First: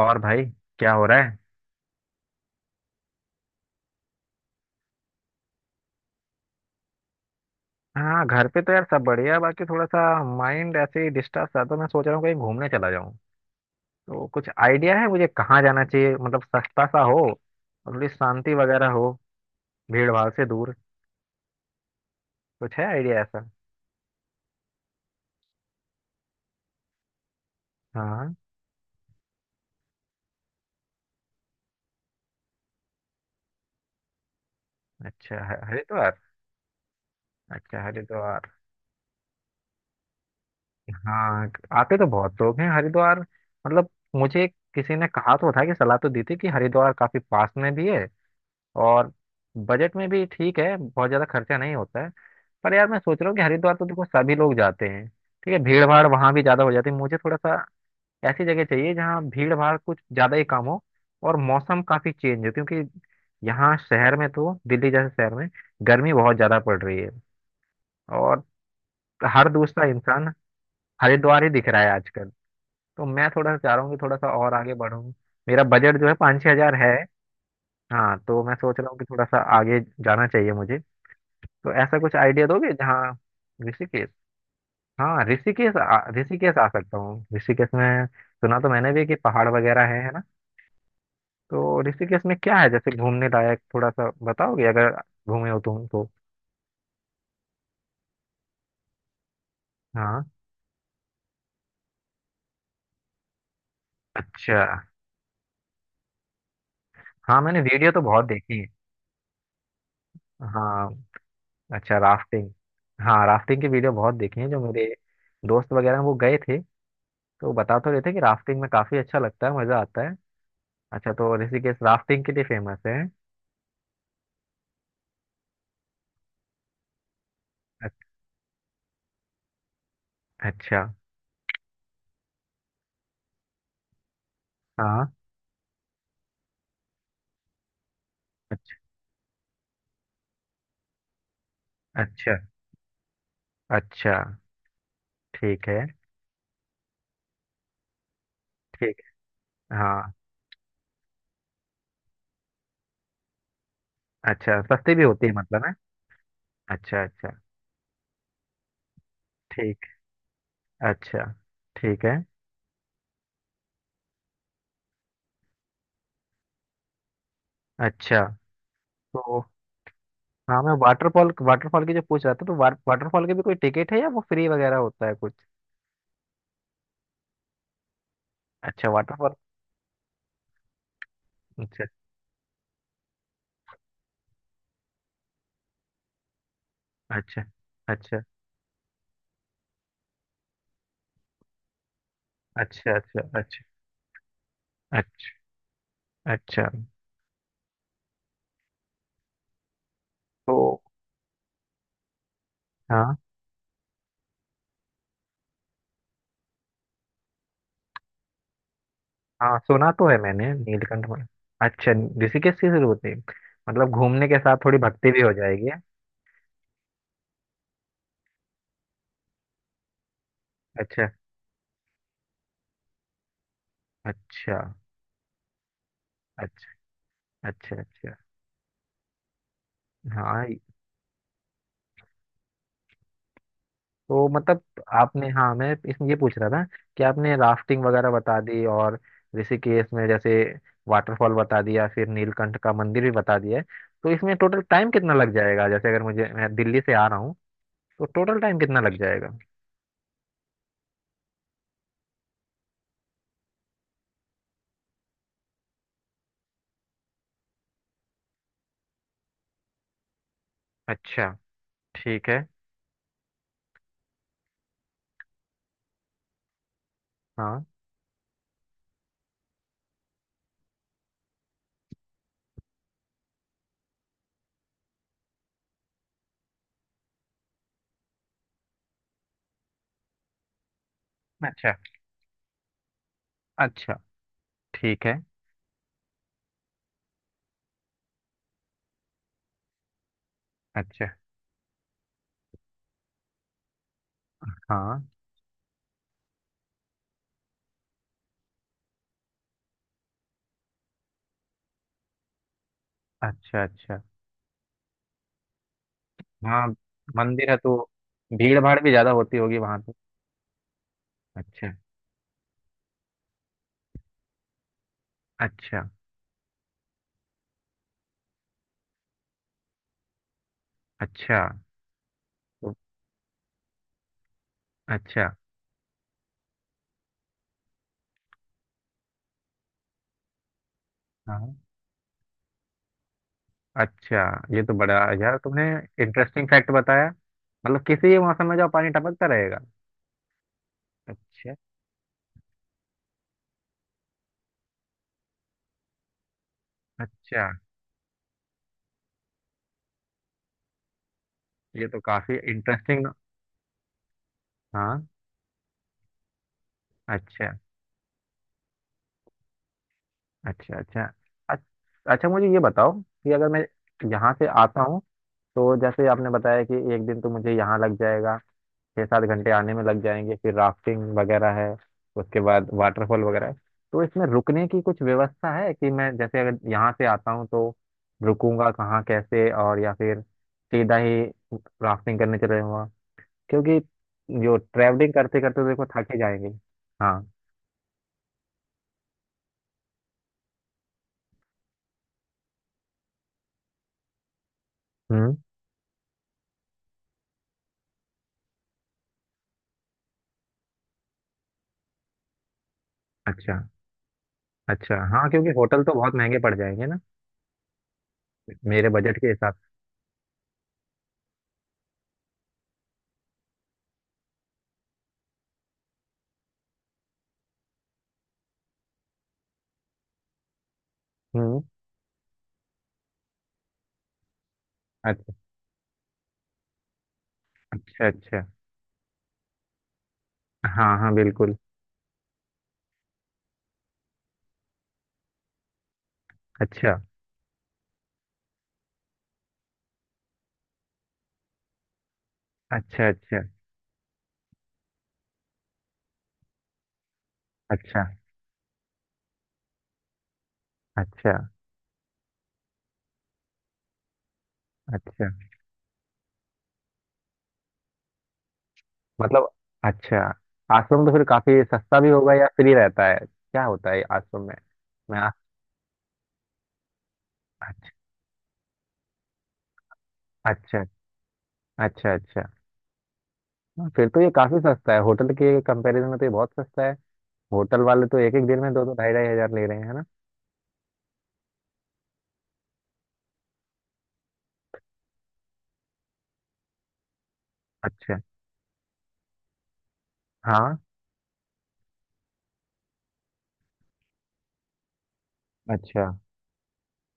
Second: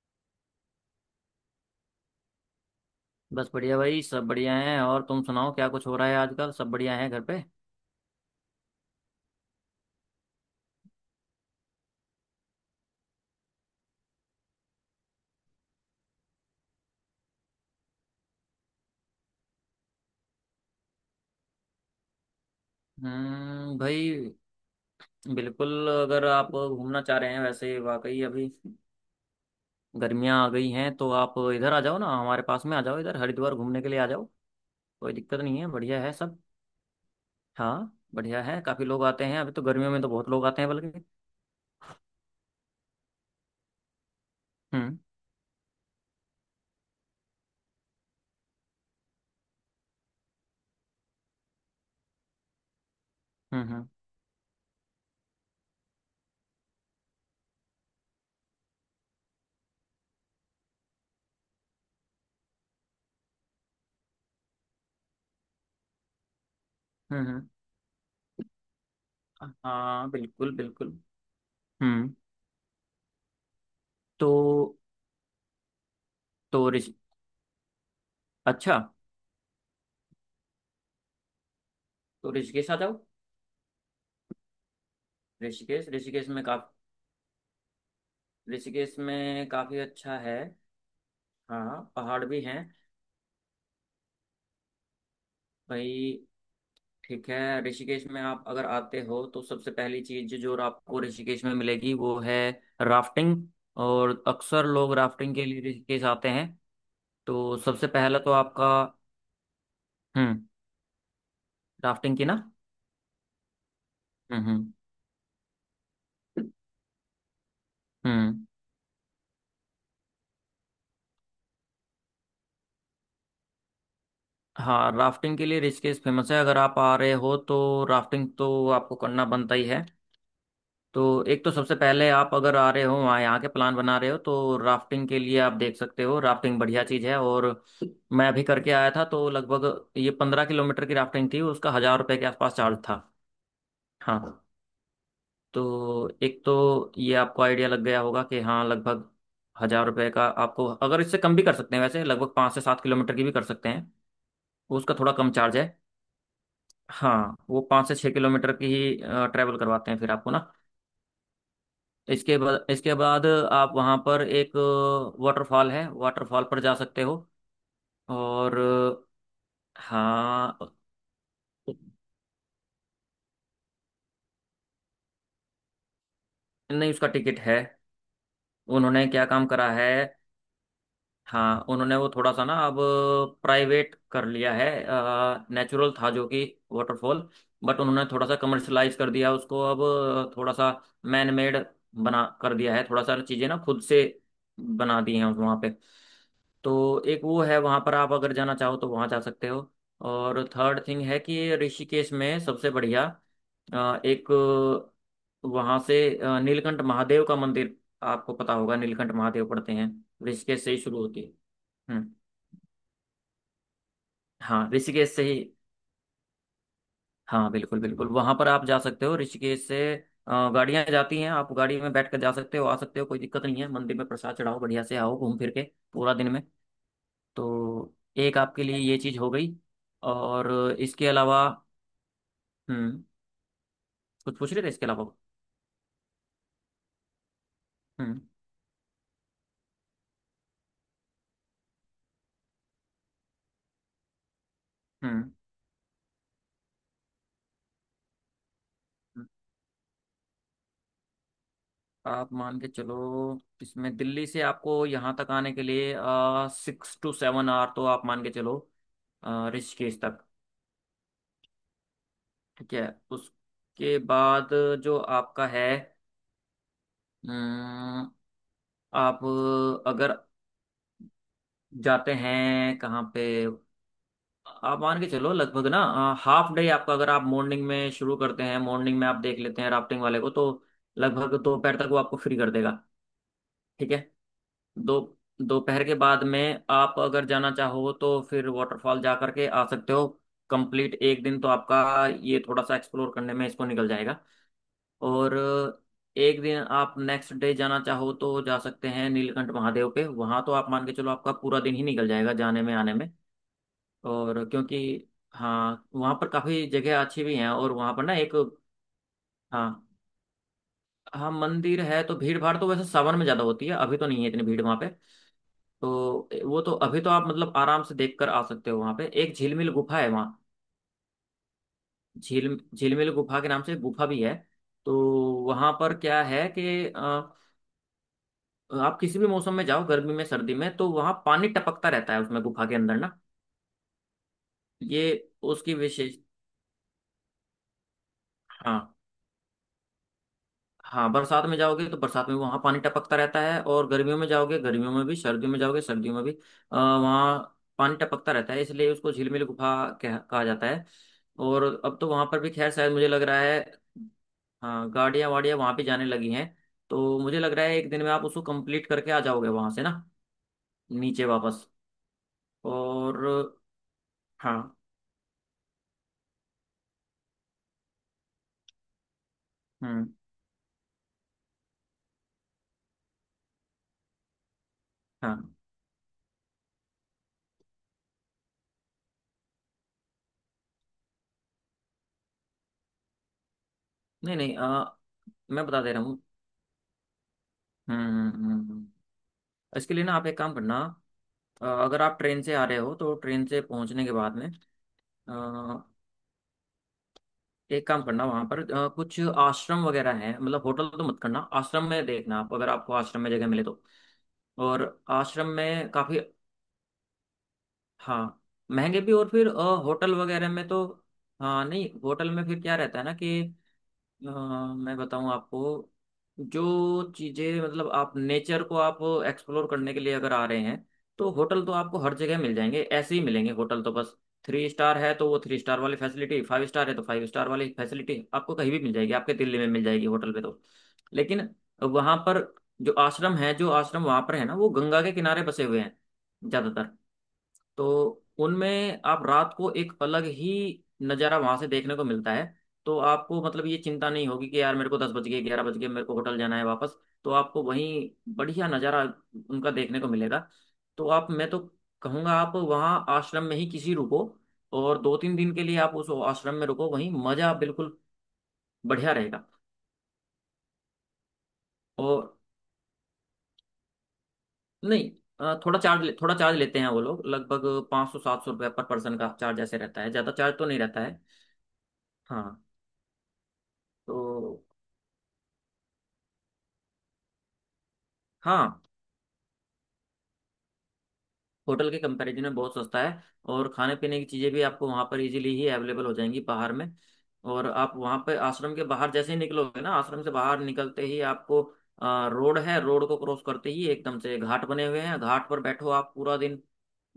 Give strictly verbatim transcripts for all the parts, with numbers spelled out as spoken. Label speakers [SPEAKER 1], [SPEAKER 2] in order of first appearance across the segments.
[SPEAKER 1] और भाई, क्या हो रहा है।
[SPEAKER 2] बस बढ़िया भाई, सब बढ़िया हैं। और तुम सुनाओ, क्या कुछ हो रहा है आजकल? सब बढ़िया है घर पे।
[SPEAKER 1] हाँ, घर पे तो यार सब बढ़िया है, बाकी थोड़ा सा माइंड ऐसे ही डिस्टर्ब था तो मैं सोच रहा हूँ कहीं घूमने चला जाऊँ। तो कुछ आइडिया है मुझे कहाँ जाना चाहिए? मतलब सस्ता सा हो और थोड़ी शांति वगैरह हो, भीड़ भाड़ से दूर। कुछ है आइडिया ऐसा?
[SPEAKER 2] हम्म, भाई बिल्कुल। अगर आप घूमना चाह रहे हैं, वैसे वाकई
[SPEAKER 1] हाँ।
[SPEAKER 2] अभी गर्मियां आ गई हैं, तो आप इधर आ जाओ ना, हमारे पास में आ जाओ इधर, हरिद्वार घूमने के लिए आ जाओ। कोई
[SPEAKER 1] अच्छा,
[SPEAKER 2] दिक्कत
[SPEAKER 1] ह-
[SPEAKER 2] नहीं है, बढ़िया है
[SPEAKER 1] हरिद्वार।
[SPEAKER 2] सब।
[SPEAKER 1] अच्छा
[SPEAKER 2] हाँ बढ़िया
[SPEAKER 1] हरिद्वार।
[SPEAKER 2] है, काफी लोग आते हैं। अभी तो गर्मियों में तो बहुत लोग आते हैं बल्कि।
[SPEAKER 1] हाँ, आते तो बहुत लोग हैं हरिद्वार। मतलब मुझे किसी
[SPEAKER 2] हम्म,
[SPEAKER 1] ने कहा तो था, कि सलाह तो दी थी कि हरिद्वार काफी पास में भी है और बजट में भी ठीक है, बहुत ज्यादा खर्चा नहीं होता है। पर यार मैं सोच रहा हूँ कि
[SPEAKER 2] हम्म,
[SPEAKER 1] हरिद्वार तो
[SPEAKER 2] हम्म,
[SPEAKER 1] देखो सभी लोग जाते हैं, ठीक है भीड़ भाड़ वहां भी ज्यादा हो जाती है। मुझे थोड़ा सा ऐसी जगह चाहिए जहाँ भीड़ भाड़ कुछ ज्यादा ही कम हो और मौसम काफी चेंज हो, क्योंकि यहाँ शहर में तो, दिल्ली जैसे शहर में गर्मी बहुत ज्यादा पड़ रही है।
[SPEAKER 2] हम्म, हम्म।
[SPEAKER 1] और हर दूसरा
[SPEAKER 2] हाँ
[SPEAKER 1] इंसान
[SPEAKER 2] बिल्कुल बिल्कुल।
[SPEAKER 1] हरिद्वार ही दिख रहा है
[SPEAKER 2] हम्म।
[SPEAKER 1] आजकल। तो मैं थोड़ा सा चाह रहा हूँ कि थोड़ा सा और आगे
[SPEAKER 2] तो।
[SPEAKER 1] बढूं। मेरा बजट जो है पाँच छह
[SPEAKER 2] तो
[SPEAKER 1] हजार है।
[SPEAKER 2] ऋषि
[SPEAKER 1] हाँ, तो मैं सोच
[SPEAKER 2] अच्छा,
[SPEAKER 1] रहा हूँ कि थोड़ा सा आगे जाना चाहिए मुझे। तो ऐसा कुछ
[SPEAKER 2] तो
[SPEAKER 1] आइडिया
[SPEAKER 2] ऋषिकेश
[SPEAKER 1] दोगे
[SPEAKER 2] आ जाओ।
[SPEAKER 1] जहाँ। ऋषिकेश। हाँ ऋषिकेश,
[SPEAKER 2] ऋषिकेश।
[SPEAKER 1] आ,
[SPEAKER 2] ऋषिकेश में
[SPEAKER 1] ऋषिकेश आ
[SPEAKER 2] काफी
[SPEAKER 1] सकता हूँ। ऋषिकेश में सुना तो मैंने
[SPEAKER 2] ऋषिकेश
[SPEAKER 1] भी कि पहाड़
[SPEAKER 2] में काफी
[SPEAKER 1] वगैरह है है
[SPEAKER 2] अच्छा
[SPEAKER 1] ना।
[SPEAKER 2] है।
[SPEAKER 1] तो
[SPEAKER 2] हाँ
[SPEAKER 1] ऋषिकेश
[SPEAKER 2] पहाड़
[SPEAKER 1] में
[SPEAKER 2] भी
[SPEAKER 1] क्या
[SPEAKER 2] हैं।
[SPEAKER 1] है जैसे घूमने लायक, थोड़ा सा बताओगे अगर घूमे हो तुम
[SPEAKER 2] भाई
[SPEAKER 1] तो।
[SPEAKER 2] ठीक है, ऋषिकेश में आप अगर आते हो तो सबसे पहली
[SPEAKER 1] हाँ।
[SPEAKER 2] चीज जो आपको ऋषिकेश में मिलेगी वो है राफ्टिंग। और
[SPEAKER 1] अच्छा।
[SPEAKER 2] अक्सर लोग राफ्टिंग के लिए ऋषिकेश आते हैं।
[SPEAKER 1] हाँ
[SPEAKER 2] तो
[SPEAKER 1] मैंने
[SPEAKER 2] सबसे
[SPEAKER 1] वीडियो तो
[SPEAKER 2] पहला
[SPEAKER 1] बहुत
[SPEAKER 2] तो
[SPEAKER 1] देखी है।
[SPEAKER 2] आपका। हम्म,
[SPEAKER 1] हाँ। अच्छा,
[SPEAKER 2] राफ्टिंग की ना।
[SPEAKER 1] राफ्टिंग। हाँ, राफ्टिंग की वीडियो बहुत देखी
[SPEAKER 2] हम्म,
[SPEAKER 1] है। जो
[SPEAKER 2] हम्म,
[SPEAKER 1] मेरे दोस्त वगैरह हैं, वो गए थे, तो बता तो रहे थे कि
[SPEAKER 2] हम्म।
[SPEAKER 1] राफ्टिंग में काफी अच्छा लगता है, मजा आता है। अच्छा, तो ऋषिकेश राफ्टिंग के लिए फेमस है।
[SPEAKER 2] हाँ, राफ्टिंग के लिए ऋषिकेश फेमस है। अगर आप आ रहे हो तो राफ्टिंग तो आपको करना बनता ही है।
[SPEAKER 1] अच्छा।
[SPEAKER 2] तो एक तो सबसे पहले, आप अगर आ रहे हो वहाँ, यहाँ के प्लान बना रहे हो, तो राफ्टिंग
[SPEAKER 1] हाँ।
[SPEAKER 2] के लिए आप देख सकते हो। राफ्टिंग बढ़िया चीज़ है। और मैं अभी करके
[SPEAKER 1] अच्छा,
[SPEAKER 2] आया था, तो लगभग ये पंद्रह किलोमीटर की राफ्टिंग थी। उसका हजार रुपये के
[SPEAKER 1] अच्छा,
[SPEAKER 2] आसपास चार्ज था।
[SPEAKER 1] अच्छा।
[SPEAKER 2] हाँ,
[SPEAKER 1] ठीक है।
[SPEAKER 2] तो एक तो ये आपको आइडिया लग गया होगा कि हाँ,
[SPEAKER 1] ठीक।
[SPEAKER 2] लगभग हजार रुपये
[SPEAKER 1] हाँ।
[SPEAKER 2] का। आपको अगर इससे कम भी कर सकते हैं वैसे, लगभग पाँच से सात किलोमीटर की भी कर सकते हैं।
[SPEAKER 1] अच्छा, सस्ती
[SPEAKER 2] उसका
[SPEAKER 1] भी
[SPEAKER 2] थोड़ा
[SPEAKER 1] होती
[SPEAKER 2] कम
[SPEAKER 1] है
[SPEAKER 2] चार्ज
[SPEAKER 1] मतलब
[SPEAKER 2] है।
[SPEAKER 1] है। अच्छा, अच्छा।
[SPEAKER 2] हाँ, वो पाँच से छः किलोमीटर की ही ट्रैवल
[SPEAKER 1] ठीक।
[SPEAKER 2] करवाते हैं फिर आपको ना।
[SPEAKER 1] अच्छा। ठीक है।
[SPEAKER 2] इसके बाद इसके बाद आप वहाँ पर एक वाटरफॉल है, वाटरफॉल पर जा सकते हो।
[SPEAKER 1] अच्छा।
[SPEAKER 2] और
[SPEAKER 1] तो। हाँ,
[SPEAKER 2] हाँ,
[SPEAKER 1] मैं वाटरफॉल, वाटरफॉल की जो पूछ रहा था, तो वाट, वाटरफॉल के भी कोई टिकट है या वो फ्री वगैरह होता है कुछ?
[SPEAKER 2] नहीं उसका टिकट है।
[SPEAKER 1] अच्छा,
[SPEAKER 2] उन्होंने क्या
[SPEAKER 1] वाटरफॉल।
[SPEAKER 2] काम करा है, हाँ
[SPEAKER 1] अच्छा
[SPEAKER 2] उन्होंने वो थोड़ा सा ना, अब प्राइवेट कर लिया है। नेचुरल था जो कि वाटरफॉल,
[SPEAKER 1] अच्छा।
[SPEAKER 2] बट उन्होंने
[SPEAKER 1] अच्छा,
[SPEAKER 2] थोड़ा सा कमर्शलाइज कर दिया उसको अब। थोड़ा सा मैन मेड बना कर दिया है,
[SPEAKER 1] अच्छा।
[SPEAKER 2] थोड़ा
[SPEAKER 1] अच्छा।
[SPEAKER 2] सा चीज़ें ना
[SPEAKER 1] अच्छा।
[SPEAKER 2] खुद से बना दी हैं
[SPEAKER 1] अच्छा,
[SPEAKER 2] वहाँ पे।
[SPEAKER 1] अच्छा।
[SPEAKER 2] तो एक वो है, वहां पर आप अगर जाना चाहो तो वहां जा सकते हो। और
[SPEAKER 1] तो।
[SPEAKER 2] थर्ड थिंग है कि ये ऋषिकेश में सबसे बढ़िया,
[SPEAKER 1] हाँ।
[SPEAKER 2] अ, एक, वहां से अ, नीलकंठ महादेव का मंदिर। आपको पता होगा नीलकंठ महादेव
[SPEAKER 1] हाँ,
[SPEAKER 2] पढ़ते हैं,
[SPEAKER 1] सुना तो है मैंने,
[SPEAKER 2] ऋषिकेश से ही शुरू
[SPEAKER 1] नीलकंठ
[SPEAKER 2] होती
[SPEAKER 1] में।
[SPEAKER 2] है।
[SPEAKER 1] अच्छा,
[SPEAKER 2] हम्म।
[SPEAKER 1] ऋषिकेश की शुरू होती है। मतलब घूमने के साथ
[SPEAKER 2] हाँ
[SPEAKER 1] थोड़ी भक्ति
[SPEAKER 2] ऋषिकेश
[SPEAKER 1] भी
[SPEAKER 2] से
[SPEAKER 1] हो
[SPEAKER 2] ही।
[SPEAKER 1] जाएगी।
[SPEAKER 2] हाँ बिल्कुल बिल्कुल, वहां पर आप जा सकते हो। ऋषिकेश से गाड़ियां
[SPEAKER 1] अच्छा।
[SPEAKER 2] जाती हैं, आप गाड़ी में बैठ कर जा सकते हो, आ सकते हो, कोई दिक्कत नहीं है। मंदिर में प्रसाद
[SPEAKER 1] अच्छा,
[SPEAKER 2] चढ़ाओ, बढ़िया से आओ घूम फिर के पूरा दिन में।
[SPEAKER 1] अच्छा। अच्छा।
[SPEAKER 2] तो
[SPEAKER 1] अच्छा।
[SPEAKER 2] एक आपके लिए ये चीज हो गई।
[SPEAKER 1] हाँ।
[SPEAKER 2] और इसके अलावा, हम्म,
[SPEAKER 1] तो
[SPEAKER 2] कुछ पूछ
[SPEAKER 1] मतलब
[SPEAKER 2] रहे थे इसके अलावा।
[SPEAKER 1] आपने। हाँ, मैं इसमें ये पूछ रहा था कि आपने राफ्टिंग वगैरह
[SPEAKER 2] हम्म,
[SPEAKER 1] बता दी, और ऋषिकेश में जैसे वाटरफॉल बता दिया, फिर नीलकंठ का मंदिर भी बता दिया है। तो इसमें टोटल टाइम कितना
[SPEAKER 2] हम्म,
[SPEAKER 1] लग जाएगा? जैसे अगर मुझे, मैं दिल्ली से आ रहा हूँ, तो टोटल टाइम कितना लग
[SPEAKER 2] हम्म।
[SPEAKER 1] जाएगा?
[SPEAKER 2] आप मान के चलो, इसमें दिल्ली से आपको यहाँ तक आने के लिए सिक्स टू सेवन आवर तो आप मान के चलो, अ, ऋषिकेश तक।
[SPEAKER 1] अच्छा। ठीक है।
[SPEAKER 2] ठीक है, उसके बाद जो आपका है,
[SPEAKER 1] हाँ।
[SPEAKER 2] अम, आप अगर जाते हैं कहाँ पे, आप मान के चलो लगभग ना, हाफ डे आपका। अगर आप मॉर्निंग में शुरू करते हैं, मॉर्निंग में आप देख लेते हैं राफ्टिंग वाले को, तो लगभग
[SPEAKER 1] अच्छा,
[SPEAKER 2] दोपहर तक वो आपको फ्री कर देगा। ठीक
[SPEAKER 1] अच्छा।
[SPEAKER 2] है, दो
[SPEAKER 1] ठीक है।
[SPEAKER 2] दोपहर के बाद में आप अगर जाना चाहो तो फिर वाटरफॉल जा करके आ सकते हो। कंप्लीट
[SPEAKER 1] अच्छा।
[SPEAKER 2] एक दिन तो आपका ये थोड़ा सा एक्सप्लोर करने में इसको निकल जाएगा।
[SPEAKER 1] हाँ।
[SPEAKER 2] और एक दिन आप नेक्स्ट डे जाना चाहो तो जा सकते हैं नीलकंठ महादेव पे, वहां तो आप मान के चलो आपका पूरा दिन ही निकल जाएगा जाने में आने में।
[SPEAKER 1] अच्छा, अच्छा।
[SPEAKER 2] और क्योंकि हाँ वहाँ पर
[SPEAKER 1] हाँ
[SPEAKER 2] काफी जगह अच्छी भी हैं।
[SPEAKER 1] मंदिर है,
[SPEAKER 2] और
[SPEAKER 1] तो
[SPEAKER 2] वहाँ पर ना एक,
[SPEAKER 1] भीड़ भाड़ भी ज्यादा होती होगी वहां
[SPEAKER 2] हाँ
[SPEAKER 1] पे।
[SPEAKER 2] हाँ
[SPEAKER 1] अच्छा,
[SPEAKER 2] मंदिर है तो भीड़ भाड़ तो वैसे सावन में ज्यादा होती है, अभी तो नहीं है इतनी भीड़ वहाँ पे।
[SPEAKER 1] अच्छा।
[SPEAKER 2] तो वो तो अभी तो आप मतलब आराम से देख कर आ सकते हो। वहाँ पे एक झिलमिल गुफा है, वहाँ
[SPEAKER 1] अच्छा।
[SPEAKER 2] झील
[SPEAKER 1] तो।
[SPEAKER 2] झिलमिल गुफा के नाम से एक गुफा भी है। तो
[SPEAKER 1] अच्छा।
[SPEAKER 2] वहाँ पर क्या है कि अ, आप किसी भी मौसम में जाओ, गर्मी में सर्दी में, तो वहाँ पानी
[SPEAKER 1] हाँ।
[SPEAKER 2] टपकता रहता है उसमें गुफा के अंदर ना।
[SPEAKER 1] अच्छा, ये तो बड़ा,
[SPEAKER 2] ये
[SPEAKER 1] यार तुमने
[SPEAKER 2] उसकी विशेष।
[SPEAKER 1] इंटरेस्टिंग फैक्ट बताया। मतलब किसी भी मौसम में जो पानी
[SPEAKER 2] हाँ।
[SPEAKER 1] टपकता रहेगा।
[SPEAKER 2] हाँ, बरसात
[SPEAKER 1] अच्छा,
[SPEAKER 2] में जाओगे तो बरसात में वहाँ पानी टपकता रहता है, और गर्मियों में जाओगे गर्मियों में भी, सर्दियों में जाओगे सर्दियों में भी अ,
[SPEAKER 1] अच्छा।
[SPEAKER 2] वहाँ पानी टपकता रहता है, इसलिए उसको झिलमिल गुफा कह, कहा जाता है। और
[SPEAKER 1] ये
[SPEAKER 2] अब
[SPEAKER 1] तो
[SPEAKER 2] तो वहाँ
[SPEAKER 1] काफी
[SPEAKER 2] पर भी खैर शायद
[SPEAKER 1] इंटरेस्टिंग।
[SPEAKER 2] मुझे लग रहा है, हाँ
[SPEAKER 1] हाँ।
[SPEAKER 2] गाड़ियाँ वाड़ियाँ वहाँ भी जाने लगी हैं। तो मुझे
[SPEAKER 1] अच्छा,
[SPEAKER 2] लग रहा है एक दिन में आप उसको कंप्लीट करके आ जाओगे वहाँ से ना,
[SPEAKER 1] अच्छा, अच्छा।
[SPEAKER 2] नीचे
[SPEAKER 1] अच-
[SPEAKER 2] वापस।
[SPEAKER 1] अच्छा मुझे ये बताओ
[SPEAKER 2] और
[SPEAKER 1] कि अगर मैं यहाँ से
[SPEAKER 2] हाँ।
[SPEAKER 1] आता हूँ, तो जैसे आपने बताया कि एक दिन तो मुझे यहाँ लग जाएगा, छः सात घंटे आने में लग
[SPEAKER 2] हम्म।
[SPEAKER 1] जाएंगे, फिर राफ्टिंग वगैरह है, उसके बाद वाटरफॉल वगैरह है। तो इसमें रुकने की कुछ
[SPEAKER 2] हाँ।
[SPEAKER 1] व्यवस्था है? कि मैं जैसे अगर यहाँ से आता हूँ तो रुकूंगा कहाँ कैसे, और या फिर सीधा ही राफ्टिंग करने चले जाऊँगा, क्योंकि
[SPEAKER 2] नहीं नहीं,
[SPEAKER 1] जो
[SPEAKER 2] अ,
[SPEAKER 1] ट्रैवलिंग करते करते
[SPEAKER 2] मैं
[SPEAKER 1] तो
[SPEAKER 2] बता
[SPEAKER 1] देखो
[SPEAKER 2] दे रहा
[SPEAKER 1] थके
[SPEAKER 2] हूँ।
[SPEAKER 1] जाएंगे। हाँ।
[SPEAKER 2] हम्म, हम्म, हम्म, हम्म। हम्म। इसके लिए ना आप एक काम करना, अ, अगर आप ट्रेन से आ रहे हो तो ट्रेन से पहुंचने के बाद में अ,
[SPEAKER 1] हम्म।
[SPEAKER 2] एक काम करना, वहां पर अ, कुछ आश्रम वगैरह हैं, मतलब होटल तो मत करना, आश्रम में देखना, आप अगर आपको आश्रम में जगह
[SPEAKER 1] अच्छा,
[SPEAKER 2] मिले तो। और
[SPEAKER 1] अच्छा। हाँ,
[SPEAKER 2] आश्रम
[SPEAKER 1] क्योंकि होटल
[SPEAKER 2] में
[SPEAKER 1] तो बहुत
[SPEAKER 2] काफी,
[SPEAKER 1] महंगे पड़ जाएंगे ना,
[SPEAKER 2] हाँ
[SPEAKER 1] मेरे
[SPEAKER 2] महंगे भी,
[SPEAKER 1] बजट के
[SPEAKER 2] और फिर अ,
[SPEAKER 1] हिसाब
[SPEAKER 2] होटल वगैरह में तो, हाँ नहीं होटल में फिर क्या रहता है ना कि, अ, मैं बताऊं आपको। जो चीज़ें मतलब आप नेचर को आप एक्सप्लोर करने के लिए अगर आ रहे हैं, तो
[SPEAKER 1] से। हम्म।
[SPEAKER 2] होटल तो आपको हर जगह मिल जाएंगे, ऐसे ही मिलेंगे होटल तो बस। थ्री स्टार है तो
[SPEAKER 1] अच्छा,
[SPEAKER 2] वो थ्री स्टार वाली फैसिलिटी, फाइव स्टार है तो फाइव स्टार वाली
[SPEAKER 1] अच्छा।
[SPEAKER 2] फैसिलिटी,
[SPEAKER 1] अच्छा।
[SPEAKER 2] आपको कहीं भी मिल जाएगी, आपके दिल्ली में मिल जाएगी होटल पे तो।
[SPEAKER 1] हाँ, हाँ,
[SPEAKER 2] लेकिन
[SPEAKER 1] बिल्कुल।
[SPEAKER 2] वहां पर जो आश्रम है जो आश्रम वहां पर है ना, वो गंगा के किनारे बसे हुए हैं ज्यादातर।
[SPEAKER 1] अच्छा।
[SPEAKER 2] तो उनमें आप रात को एक अलग ही नज़ारा वहां से देखने को मिलता है। तो
[SPEAKER 1] अच्छा, अच्छा।
[SPEAKER 2] आपको मतलब ये चिंता नहीं होगी कि यार मेरे को दस बज गए, ग्यारह बज गए, मेरे को होटल जाना है वापस। तो आपको
[SPEAKER 1] अच्छा।
[SPEAKER 2] वहीं बढ़िया नज़ारा उनका देखने को मिलेगा। तो आप
[SPEAKER 1] अच्छा।
[SPEAKER 2] मैं तो कहूँगा आप वहाँ आश्रम में ही किसी रुको, और दो
[SPEAKER 1] अच्छा।
[SPEAKER 2] तीन दिन के लिए आप उस आश्रम में रुको, वहीं मज़ा बिल्कुल बढ़िया रहेगा।
[SPEAKER 1] मतलब, अच्छा, आश्रम तो फिर काफी सस्ता भी होगा
[SPEAKER 2] और
[SPEAKER 1] या फ्री रहता है, क्या होता है आश्रम में?
[SPEAKER 2] नहीं,
[SPEAKER 1] मैं आ,
[SPEAKER 2] अ, थोड़ा चार्ज थोड़ा चार्ज लेते हैं वो लोग, लगभग
[SPEAKER 1] अच्छा,
[SPEAKER 2] पाँच सौ सात सौ रुपये पर पर्सन का चार्ज ऐसे रहता है, ज़्यादा चार्ज तो नहीं
[SPEAKER 1] अच्छा,
[SPEAKER 2] रहता है।
[SPEAKER 1] अच्छा। अच्छा।
[SPEAKER 2] हाँ।
[SPEAKER 1] हाँ, फिर तो
[SPEAKER 2] तो
[SPEAKER 1] ये काफी सस्ता है, होटल के कंपैरिजन में तो ये बहुत सस्ता है। होटल वाले तो एक एक दिन में
[SPEAKER 2] हाँ,
[SPEAKER 1] दो दो ढाई ढाई हजार ले रहे हैं, है ना।
[SPEAKER 2] होटल के कंपैरिजन में बहुत सस्ता है। और खाने पीने की चीज़ें भी आपको वहाँ पर इजीली ही अवेलेबल हो जाएंगी बाहर में। और आप वहाँ
[SPEAKER 1] अच्छा।
[SPEAKER 2] पर आश्रम के बाहर जैसे ही निकलोगे ना, आश्रम से बाहर
[SPEAKER 1] हाँ।
[SPEAKER 2] निकलते ही आपको आ, रोड है, रोड को क्रॉस करते ही एकदम से घाट बने हुए हैं। घाट पर बैठो
[SPEAKER 1] अच्छा,
[SPEAKER 2] आप पूरा दिन,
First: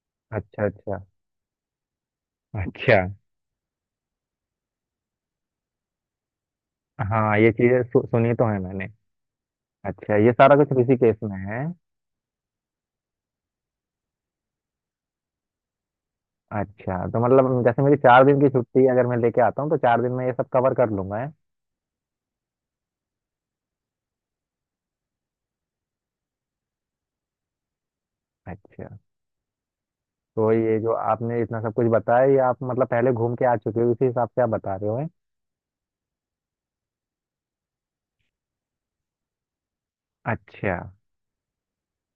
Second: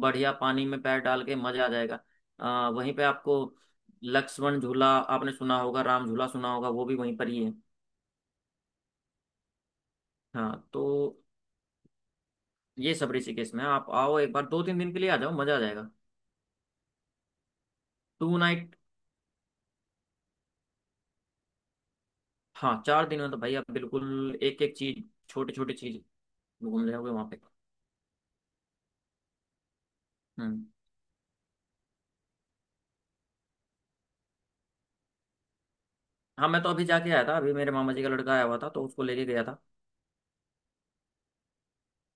[SPEAKER 2] बढ़िया
[SPEAKER 1] अच्छा।
[SPEAKER 2] पानी में पैर
[SPEAKER 1] अच्छा।
[SPEAKER 2] डाल के मजा आ जाएगा। आ, वहीं
[SPEAKER 1] अच्छा।
[SPEAKER 2] पे आपको लक्ष्मण झूला आपने सुना होगा, राम झूला सुना होगा, वो भी वहीं पर
[SPEAKER 1] हाँ,
[SPEAKER 2] ही
[SPEAKER 1] ये
[SPEAKER 2] है।
[SPEAKER 1] चीजें सु, सुनी तो है मैंने। अच्छा, ये सारा
[SPEAKER 2] हाँ
[SPEAKER 1] कुछ
[SPEAKER 2] तो
[SPEAKER 1] ऋषिकेश में है।
[SPEAKER 2] ये सब ऋषिकेश में है। आप आओ एक बार, दो तीन दिन के लिए आ जाओ, मजा आ जाएगा।
[SPEAKER 1] अच्छा, तो मतलब जैसे मेरी चार
[SPEAKER 2] टू
[SPEAKER 1] दिन की
[SPEAKER 2] नाइट
[SPEAKER 1] छुट्टी, अगर मैं लेके आता हूँ, तो चार दिन में ये सब कवर कर लूंगा, है?
[SPEAKER 2] हाँ, चार दिन में तो भाई आप बिल्कुल एक एक चीज, छोटी छोटी चीज घूम ले होगे वहाँ पे।
[SPEAKER 1] अच्छा, तो
[SPEAKER 2] हम्म।
[SPEAKER 1] ये जो आपने इतना सब कुछ बताया, ये आप मतलब पहले घूम के आ चुके हो, इसी हिसाब से आप बता रहे हो, हैं?
[SPEAKER 2] हाँ, मैं तो अभी जाके आया था। अभी मेरे मामा जी का लड़का आया हुआ था, तो उसको लेके गया था।
[SPEAKER 1] अच्छा।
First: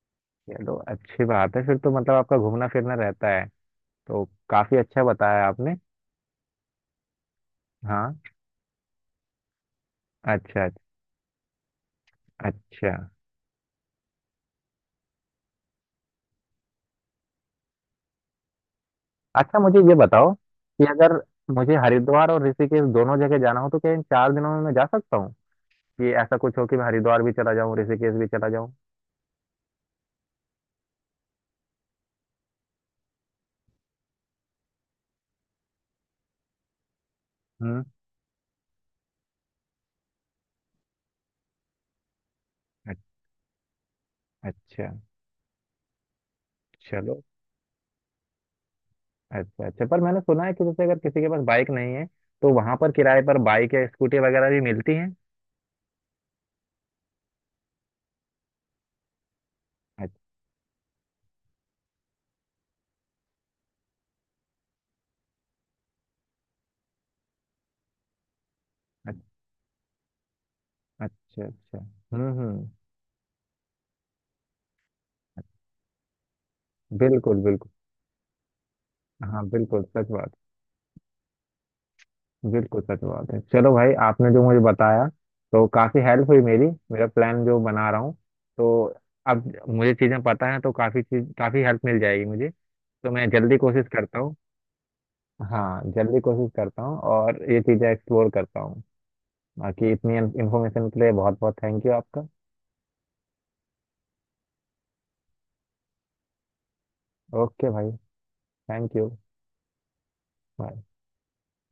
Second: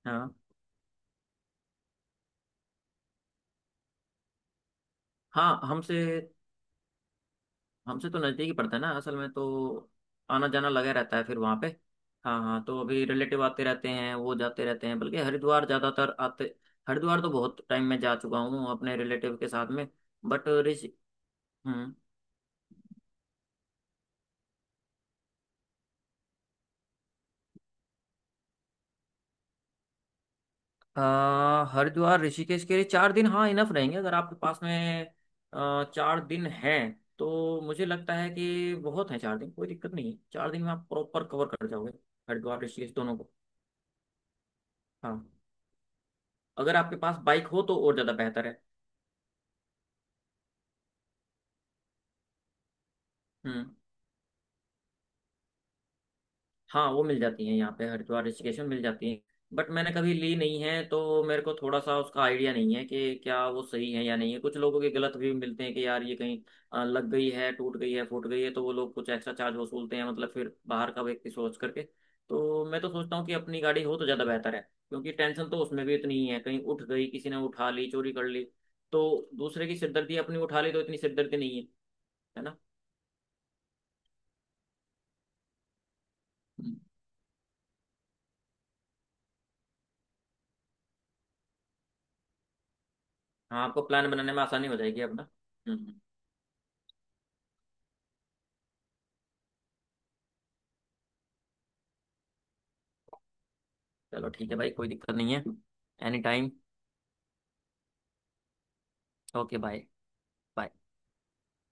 [SPEAKER 2] हाँ।
[SPEAKER 1] चलो अच्छी बात है, फिर तो मतलब आपका घूमना फिरना रहता है। तो काफी अच्छा बताया
[SPEAKER 2] हाँ,
[SPEAKER 1] आपने।
[SPEAKER 2] हमसे हमसे तो
[SPEAKER 1] हाँ।
[SPEAKER 2] नज़दीक ही पड़ता है ना असल में तो, आना
[SPEAKER 1] अच्छा।
[SPEAKER 2] जाना लगा रहता है फिर वहाँ पे। हाँ हाँ, तो
[SPEAKER 1] अच्छा।
[SPEAKER 2] अभी रिलेटिव आते रहते हैं, वो जाते रहते हैं। बल्कि हरिद्वार ज़्यादातर आते, हरिद्वार तो बहुत टाइम में जा चुका हूँ अपने रिलेटिव के
[SPEAKER 1] अच्छा
[SPEAKER 2] साथ
[SPEAKER 1] मुझे
[SPEAKER 2] में।
[SPEAKER 1] ये बताओ
[SPEAKER 2] बट
[SPEAKER 1] कि
[SPEAKER 2] ऋषि।
[SPEAKER 1] अगर मुझे
[SPEAKER 2] हम्म।
[SPEAKER 1] हरिद्वार और ऋषिकेश दोनों जगह जाना हो, तो क्या इन चार दिनों में मैं जा सकता हूँ? कि ऐसा कुछ हो कि मैं हरिद्वार भी चला जाऊँ, ऋषिकेश भी चला जाऊँ।
[SPEAKER 2] आ, हरिद्वार ऋषिकेश के लिए चार दिन, हाँ इनफ रहेंगे। अगर आपके पास में आ, चार दिन हैं, तो
[SPEAKER 1] हम्म।
[SPEAKER 2] मुझे लगता है कि बहुत है चार दिन, कोई दिक्कत नहीं है, चार दिन में आप प्रॉपर कवर कर जाओगे हरिद्वार ऋषिकेश
[SPEAKER 1] अ-
[SPEAKER 2] दोनों को।
[SPEAKER 1] अच्छा।
[SPEAKER 2] हाँ, अगर आपके पास
[SPEAKER 1] चलो।
[SPEAKER 2] बाइक हो तो और ज़्यादा बेहतर है।
[SPEAKER 1] अच्छा अच्छा, पर मैंने सुना है कि जैसे अगर किसी के पास बाइक नहीं है, तो वहां पर किराए पर
[SPEAKER 2] हम्म।
[SPEAKER 1] बाइक या स्कूटी वगैरह भी मिलती हैं।
[SPEAKER 2] हाँ, वो मिल जाती हैं यहाँ पे, हरिद्वार ऋषिकेश में मिल जाती हैं। बट मैंने कभी
[SPEAKER 1] अच्छा।
[SPEAKER 2] ली नहीं है, तो मेरे को थोड़ा सा उसका आइडिया नहीं है कि क्या वो सही है या नहीं है। कुछ लोगों के गलत भी मिलते हैं कि यार ये कहीं अ, लग गई है, टूट गई है, फूट गई है, तो वो लोग कुछ
[SPEAKER 1] अच्छा,
[SPEAKER 2] एक्स्ट्रा चार्ज वसूलते हैं, मतलब फिर बाहर का व्यक्ति
[SPEAKER 1] अच्छा।
[SPEAKER 2] सोच
[SPEAKER 1] अच्छा।
[SPEAKER 2] करके।
[SPEAKER 1] हम्म,
[SPEAKER 2] तो
[SPEAKER 1] हम्म।
[SPEAKER 2] मैं तो सोचता हूँ कि अपनी गाड़ी हो तो ज़्यादा बेहतर है। क्योंकि टेंशन तो उसमें भी इतनी ही है, कहीं उठ गई, किसी ने
[SPEAKER 1] बिल्कुल, बिल्कुल।
[SPEAKER 2] उठा ली, चोरी कर ली। तो
[SPEAKER 1] हाँ
[SPEAKER 2] दूसरे की
[SPEAKER 1] बिल्कुल सच
[SPEAKER 2] सिरदर्दी
[SPEAKER 1] बात।
[SPEAKER 2] अपनी उठा ली तो इतनी सिरदर्दी नहीं है, है ना।
[SPEAKER 1] बिल्कुल सच बात है। चलो भाई, आपने जो मुझे बताया तो काफी हेल्प हुई मेरी।
[SPEAKER 2] हम्म।
[SPEAKER 1] मेरा प्लान जो बना रहा हूँ, तो अब मुझे चीजें पता है, तो काफी चीज, काफी हेल्प मिल जाएगी मुझे। तो मैं जल्दी
[SPEAKER 2] हाँ आपको
[SPEAKER 1] कोशिश
[SPEAKER 2] प्लान
[SPEAKER 1] करता
[SPEAKER 2] बनाने
[SPEAKER 1] हूँ।
[SPEAKER 2] में आसानी हो जाएगी अपना।
[SPEAKER 1] हाँ,
[SPEAKER 2] हम्म,
[SPEAKER 1] जल्दी कोशिश करता हूँ और ये चीजें एक्सप्लोर करता हूँ। बाकी इतनी इन्फॉर्मेशन के लिए बहुत बहुत थैंक यू आपका।
[SPEAKER 2] चलो ठीक है भाई, कोई दिक्कत नहीं है। Any time.
[SPEAKER 1] ओके भाई। Thank you.
[SPEAKER 2] Okay bye. Bye.
[SPEAKER 1] Bye.